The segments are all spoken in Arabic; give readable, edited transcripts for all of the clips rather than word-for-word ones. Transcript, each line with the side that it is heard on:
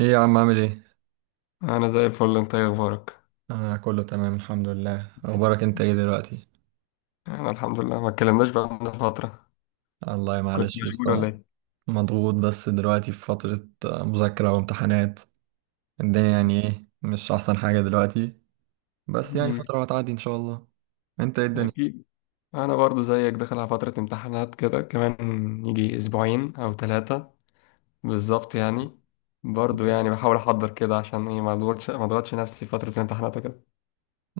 right: ايه يا عم عامل ايه؟
left: انا زي الفل. انت ايه اخبارك؟
right: انا كله تمام الحمد لله. اخبارك انت ايه دلوقتي؟
left: انا الحمد لله، ما اتكلمناش بقالنا فتره.
right: الله
left: كنت
right: معلش يا
left: مشغول
right: اسطى،
left: ولا ايه؟
right: مضغوط بس دلوقتي في فترة مذاكرة وامتحانات. الدنيا يعني ايه، مش احسن حاجة دلوقتي، بس يعني
left: أمم،
right: فترة وهتعدي ان شاء الله. انت ايه الدنيا؟
left: اكيد. انا برضو زيك، داخل على فتره امتحانات كده كمان، يجي اسبوعين او ثلاثه. بالظبط يعني. برضو يعني بحاول احضر كده عشان ايه ما اضغطش نفسي في فتره الامتحانات وكده.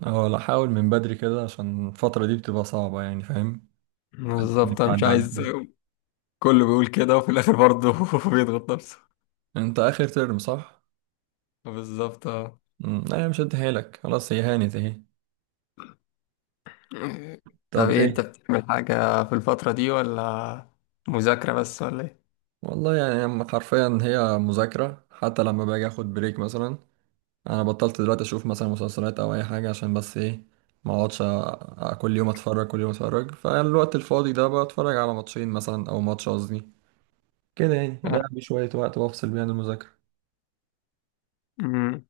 right: اه لا، حاول من بدري كده عشان الفترة دي بتبقى صعبة، يعني فاهم؟
left: بالظبط
right: إنك
left: انا مش
right: تعدي على
left: عايز.
right: خير.
left: كله بيقول كده وفي الاخر برضو بيضغط نفسه.
right: انت اخر ترم صح؟
left: بالظبط آه.
right: لا هي مش هديهالك، خلاص هي هانت اهي.
left: طب
right: طب
left: ايه انت
right: ايه؟
left: بتعمل حاجه في الفتره دي ولا؟ مذاكره بس ولا
right: والله يعني أما حرفيا هي مذاكرة، حتى لما باجي اخد بريك مثلا انا بطلت دلوقتي اشوف مثلا مسلسلات او اي حاجه، عشان بس ايه ما اقعدش كل يوم اتفرج كل يوم اتفرج. فالوقت الفاضي ده بتفرج على ماتشين مثلا او ماتش قصدي، كده يعني اضيع بيه شويه وقت وافصل بيه عن المذاكره.
left: ايه؟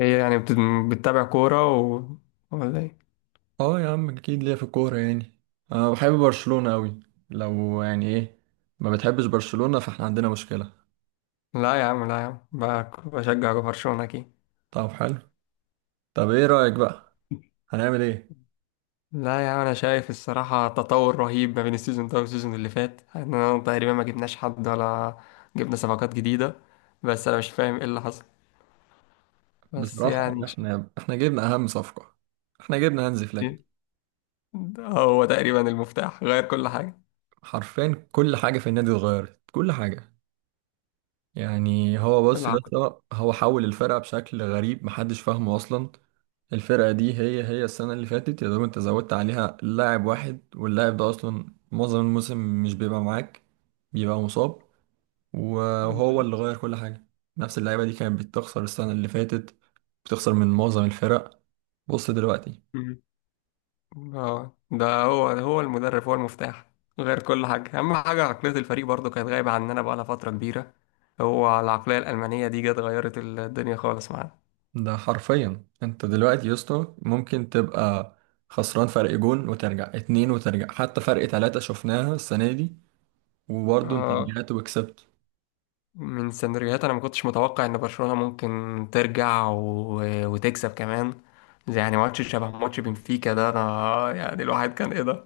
left: ايه يعني بتتابع كورة ولا ايه؟
right: اه يا عم اكيد، ليا في الكوره يعني. انا بحب برشلونه قوي، لو يعني ايه ما بتحبش برشلونه فاحنا عندنا مشكله.
left: لا يا عم، لا يا عم، بشجع برشلونة اكيد.
right: طب حلو، طب ايه رايك بقى، هنعمل ايه؟
left: لا يا عم، انا شايف الصراحة تطور رهيب ما بين السيزون ده والسيزون اللي فات، احنا تقريبا ما جبناش حد ولا جبنا صفقات جديدة، بس انا مش فاهم ايه اللي حصل. بس
right: بصراحه
left: يعني إن شاء
right: احنا جبنا اهم صفقه، احنا جبنا هانزي فليك.
left: الله. ده هو تقريبا المفتاح، غير كل حاجة.
right: حرفيا كل حاجه في النادي اتغيرت، كل حاجه. يعني هو بص يا
left: العقد.
right: اسطى، هو حول الفرقة بشكل غريب محدش فاهمه أصلا. الفرقة دي هي السنة اللي فاتت، يا دوب أنت زودت عليها لاعب واحد، واللاعب ده أصلا معظم الموسم مش بيبقى معاك، بيبقى مصاب، وهو اللي غير كل حاجة. نفس اللعيبة دي كانت بتخسر السنة اللي فاتت، بتخسر من معظم الفرق. بص دلوقتي،
left: اه، ده هو المدرب، هو المفتاح، غير كل حاجة. أهم حاجة عقلية الفريق برضو كانت غايبة عننا بقالها فترة كبيرة. هو العقلية الألمانية دي جت غيرت الدنيا خالص معانا.
right: ده حرفيا أنت دلوقتي يا اسطى ممكن تبقى خسران فرق جون، وترجع اتنين، وترجع حتى فرق تلاتة شفناها السنة دي، وبرضه انت
left: اه،
right: رجعت وكسبت.
left: من سيناريوهات أنا ما كنتش متوقع إن برشلونة ممكن ترجع وتكسب كمان. زي يعني ماتش شبه ماتش بنفيكا ده، أنا يعني الواحد كان إيه ده،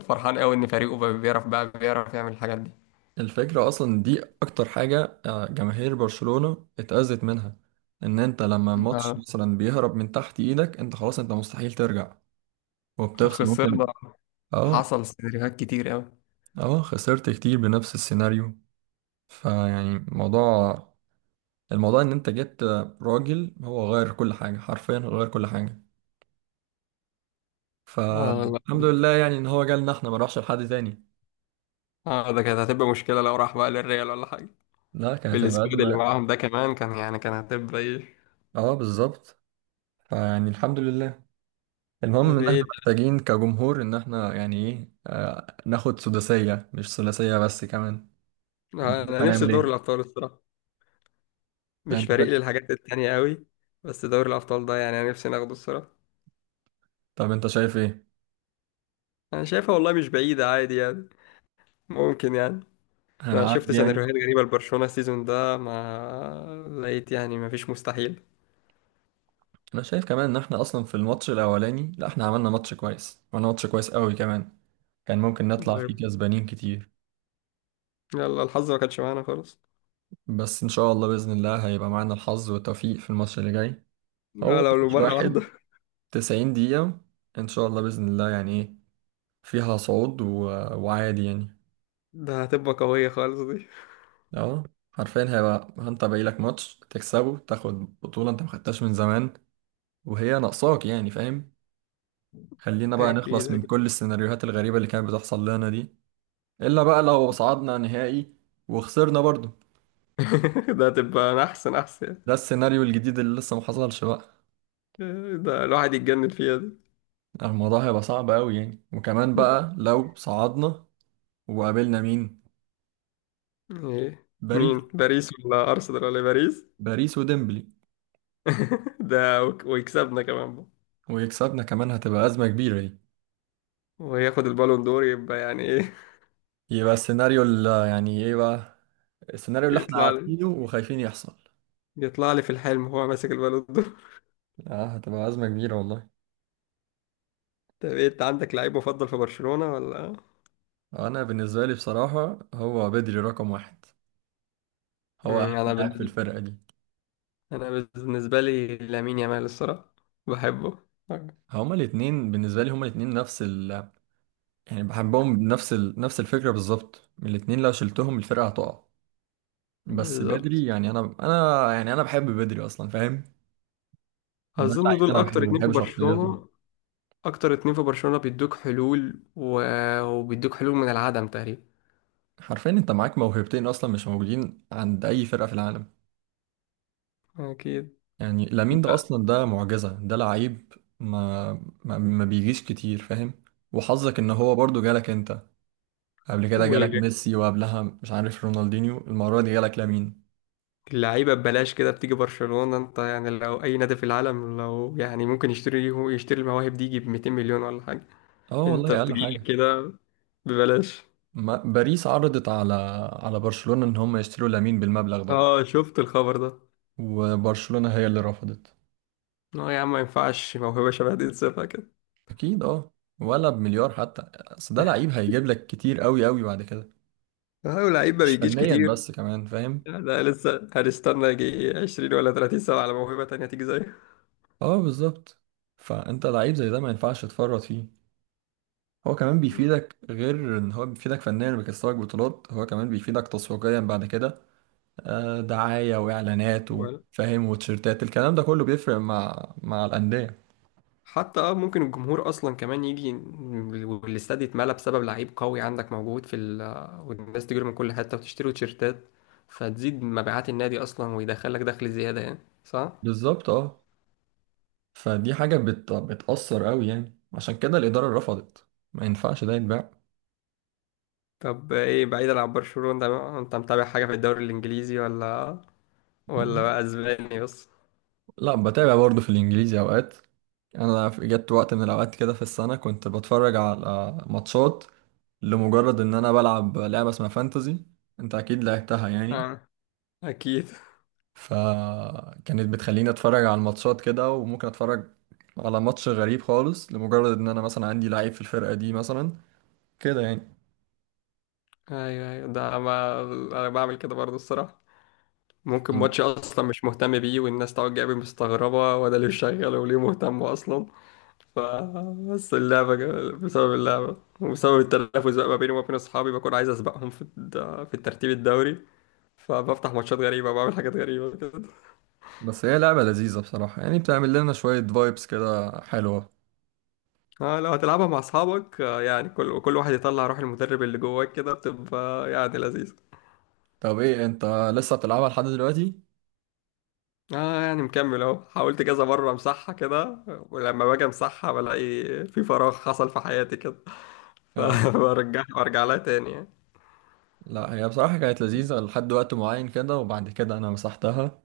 left: فرحان قوي إن فريقه بقى بيعرف يعمل الحاجات دي.
right: الفكرة اصلا دي اكتر حاجة جماهير برشلونة اتأذت منها، ان انت لما الماتش
left: اه،
right: مثلا بيهرب من تحت ايدك انت خلاص، انت مستحيل ترجع وبتخسر ممكن.
left: خسرنا.
right: اه.
left: حصل سيناريوهات كتير قوي.
right: اه، خسرت كتير بنفس السيناريو. فيعني الموضوع، الموضوع ان انت جبت راجل هو غير كل حاجة، حرفيا غير كل حاجة.
left: اه والله.
right: فالحمد لله يعني ان هو جالنا احنا، ما راحش لحد تاني.
left: اه، ده كانت هتبقى مشكلة لو راح بقى للريال ولا حاجة.
right: لا، كانت هتبقى
left: بالسكواد اللي
right: أزمة.
left: معاهم ده كمان كان يعني كان هتبقى ايه.
right: اه بالظبط، فيعني الحمد لله. المهم
left: طب
right: ان احنا
left: ايه.
right: محتاجين كجمهور ان احنا يعني ايه ناخد سداسية، مش ثلاثية بس كمان. انت شايف
left: انا نفسي
right: هنعمل
left: في دوري
right: ايه؟
left: الابطال الصراحة.
right: لا،
left: مش
right: انت شايف،
left: فارق لي الحاجات التانية قوي. بس دوري الابطال ده يعني انا نفسي ناخده الصراحة.
right: طب انت شايف ايه؟
left: انا شايفها والله مش بعيدة، عادي يعني، ممكن يعني. انا شفت
right: هنعدي يعني.
left: سيناريوهات غريبة لبرشلونة السيزون ده، ما لقيت يعني، ما فيش مستحيل.
right: انا شايف كمان ان احنا اصلا في الماتش الاولاني، لا احنا عملنا ماتش كويس، عملنا ماتش كويس قوي كمان، كان ممكن نطلع فيه
left: طيب.
right: كسبانين كتير.
left: يلا الحظ ما كانش معانا خالص.
right: بس ان شاء الله باذن الله هيبقى معانا الحظ والتوفيق في الماتش اللي جاي.
left: آه،
right: هو
left: لو لو
right: ماتش
left: مرة واحدة.
right: واحد، 90 دقيقة، ان شاء الله باذن الله يعني ايه، فيها صعود و... وعادي يعني.
left: ده هتبقى قوية خالص دي.
right: اه، حرفيا هيبقى انت باقي لك ماتش تكسبه، تاخد بطولة انت ما خدتهاش من زمان وهي ناقصاك، يعني فاهم. خلينا بقى
left: اكيد
right: نخلص من
left: اكيد.
right: كل السيناريوهات الغريبة اللي كانت بتحصل لنا دي. الا بقى لو صعدنا نهائي وخسرنا برضو،
left: ده هتبقى، أنا احسن احسن.
right: ده السيناريو الجديد اللي لسه ما حصلش بقى.
left: ده الواحد يتجنن فيها دي.
right: الموضوع هيبقى صعب قوي يعني. وكمان بقى لو صعدنا وقابلنا مين؟
left: ايه؟ مين؟
right: باريس.
left: باريس ولا ارسنال ولا باريس؟
right: باريس وديمبلي،
left: ده ويكسبنا كمان بقى.
right: ويكسبنا كمان، هتبقى أزمة كبيرة دي.
left: وياخد البالون دور، يبقى يعني ايه.
right: يبقى السيناريو اللي يعني ايه بقى، السيناريو اللي احنا
left: يطلع لي
right: عارفينه وخايفين يحصل.
left: يطلع لي في الحلم هو ماسك البالون دور.
right: اه هتبقى أزمة كبيرة والله.
left: طب إيه، انت عندك لعيب مفضل في برشلونة ولا؟
right: أنا بالنسبة لي بصراحة هو بدري رقم واحد، هو أهم
left: مم، انا
right: لاعب في
left: بالنسبة
right: الفرقة دي.
left: انا بالنسبة لي لامين يامال الصراحة، بحبه.
right: هما الاتنين بالنسبة لي، هما الاتنين نفس ال، يعني بحبهم بنفس ال... نفس الفكرة بالظبط. الاتنين لو شلتهم الفرقة هتقع. بس بدري
left: بالظبط.
right: يعني أنا يعني أنا بحب بدري أصلا فاهم، ده
left: اظن
right: لعيب
left: دول
right: أنا
left: اكتر
right: بحبه،
left: اتنين
right: بحب
left: في
right: شخصيته.
left: برشلونة اكتر اتنين في برشلونة بيدوك حلول وبيدوك حلول من العدم تقريبا.
right: حرفيا أنت معاك موهبتين أصلا مش موجودين عند أي فرقة في العالم.
left: اكيد.
right: يعني لامين ده اصلا ده معجزة، ده لعيب ما ما بيجيش كتير فاهم. وحظك ان هو برضو جالك انت، قبل كده جالك ميسي، وقبلها مش عارف رونالدينيو، المرة دي جالك لامين.
left: واللعيبه ببلاش كده بتيجي برشلونه، انت يعني لو اي نادي في العالم، لو يعني ممكن يشتري المواهب دي يجيب 200 مليون ولا حاجه.
right: اه
left: انت
right: والله اقل
left: بتجيلك
right: حاجة.
left: كده، ببلاش.
right: ما باريس عرضت على على برشلونة ان هم يشتروا لامين بالمبلغ ده،
left: اه شفت الخبر ده.
right: وبرشلونة هي اللي رفضت.
left: اه يا عم ما ينفعش موهبه شبه دي تسيبها كده.
right: اكيد اه، ولا بمليار حتى، اصل ده لعيب هيجيب لك كتير قوي قوي بعد كده،
left: اه، لعيب ما
right: مش
left: بيجيش
right: فنيا
left: كتير.
right: بس كمان فاهم.
left: لا، ده لسه هنستنى يجي 20 ولا 30 سنه على موهبه تانيه تيجي زيه.
right: اه بالظبط، فانت لعيب زي ده ما ينفعش تفرط فيه. هو كمان بيفيدك، غير ان هو بيفيدك فنيا بيكسبك بطولات، هو كمان بيفيدك تسويقيا بعد كده، دعاية واعلانات وفاهم وتيشيرتات، الكلام ده كله بيفرق مع الأندية.
left: حتى ممكن الجمهور اصلا كمان يجي والاستاد يتملى بسبب لعيب قوي عندك موجود في ال والناس تجري من كل حته وتشتري تيشيرتات. فتزيد مبيعات النادي اصلا ويدخلك دخل زياده يعني. صح.
right: بالظبط اه، فدي حاجة بت... بتأثر قوي يعني، عشان كده الإدارة رفضت، ما ينفعش ده يتباع.
left: طب ايه بعيدا عن برشلونه ده، انت متابع حاجه في الدوري الانجليزي ولا ولا بقى اسباني بس؟
right: لا بتابع برضه في الإنجليزي أوقات. انا في- جت وقت من الاوقات كده في السنه كنت بتفرج على ماتشات، لمجرد ان انا بلعب لعبه اسمها فانتزي، انت اكيد لعبتها يعني.
left: اه، اكيد.
right: فكانت بتخليني اتفرج على الماتشات كده، وممكن اتفرج على ماتش غريب خالص لمجرد ان انا مثلا عندي لعيب في الفرقة دي مثلا، كده يعني.
left: ايوه ايوه، ده ما انا بعمل كده برضه الصراحه. ممكن ماتش اصلا مش مهتم بيه والناس تقعد جايبه مستغربه وده ليه شغال وليه مهتم اصلا. بس اللعبة بسبب اللعبة وبسبب التنافس بقى ما بيني وما بين أصحابي، بكون عايز أسبقهم في في الترتيب الدوري، فبفتح ماتشات غريبة وبعمل حاجات غريبة كده.
right: بس هي لعبة لذيذة بصراحة، يعني بتعمل لنا شوية فايبس كده حلوة.
left: اه، لو هتلعبها مع أصحابك، يعني كل واحد يطلع روح المدرب اللي جواك كده، بتبقى يعني لذيذة.
right: طب ايه انت لسه بتلعبها لحد دلوقتي؟
left: اه يعني مكمل اهو، حاولت كذا مرة امسحها كده، ولما باجي امسحها بلاقي في فراغ حصل في حياتي كده.
right: اه
left: فبرجع لها تاني يعني.
right: لا، هي بصراحة كانت لذيذة لحد وقت معين كده، وبعد كده انا مسحتها.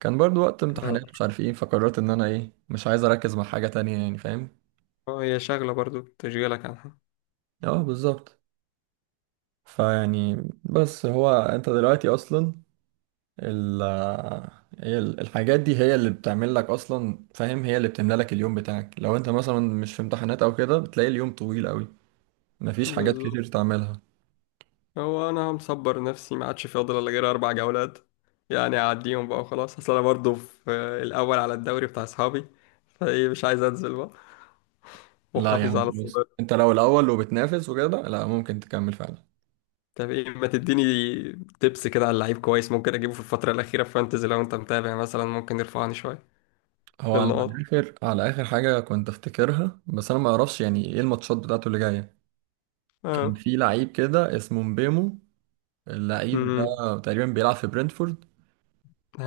right: كان برضو وقت
left: اه.
right: امتحانات مش عارف ايه، فقررت ان انا ايه مش عايز اركز مع حاجة تانية، يعني فاهم؟
left: هي شغلة برضو تشغيلك عنها.
right: اه بالظبط. فيعني بس هو انت دلوقتي اصلا ال، هي ال- الحاجات دي هي اللي بتعمل لك اصلا فاهم، هي اللي بتملى لك اليوم بتاعك. لو انت مثلا مش في امتحانات او كده بتلاقي اليوم طويل قوي، مفيش حاجات كتير
left: بالظبط.
right: تعملها.
left: هو انا مصبر نفسي ما عادش فاضل الا غير اربع جولات، يعني اعديهم بقى وخلاص، اصل انا برضه في الاول على الدوري بتاع اصحابي، فايه مش عايز انزل بقى،
right: لا يا
left: واحافظ
right: عم
left: على
right: خلاص،
left: الصدارة.
right: انت لو الاول وبتنافس وكده لا ممكن تكمل فعلا.
left: طب ايه ما تديني تبس كده على لعيب كويس ممكن اجيبه في الفترة الأخيرة في فانتزي، لو انت متابع مثلا ممكن يرفعني شوية
right: هو
left: في
right: على
left: النقاط.
right: اخر، على اخر حاجه كنت افتكرها، بس انا ما اعرفش يعني ايه الماتشات بتاعته اللي جايه، كان
left: اه.
right: في لعيب كده اسمه مبيمو، اللعيب ده
left: امم،
right: تقريبا بيلعب في برنتفورد.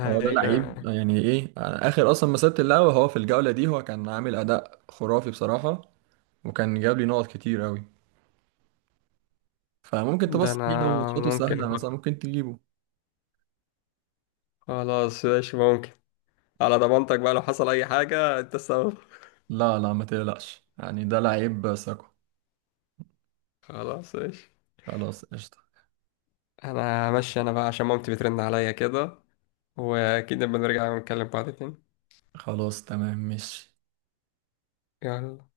right: هو ده لعيب يعني ايه، أنا اخر اصلا مسيرة اللعبة هو في الجولة دي، هو كان عامل اداء خرافي بصراحة وكان جاب لي نقط كتير قوي، فممكن
left: ده
right: تبص
left: انا
right: عليه لو ماتشاته
left: ممكن
right: سهلة مثلا
left: أفكر.
right: ممكن تجيبه.
left: خلاص ماشي، ممكن. على ضمانتك بقى، لو حصل اي حاجة انت السبب.
right: لا لا ما تقلقش يعني، ده لعيب ثقة.
left: خلاص ماشي.
right: خلاص قشطة،
left: انا ماشي، انا بقى عشان مامتي بترن عليا كده، واكيد لما نرجع نكلم بعض تاني.
right: خلاص تمام ماشي.
left: يلا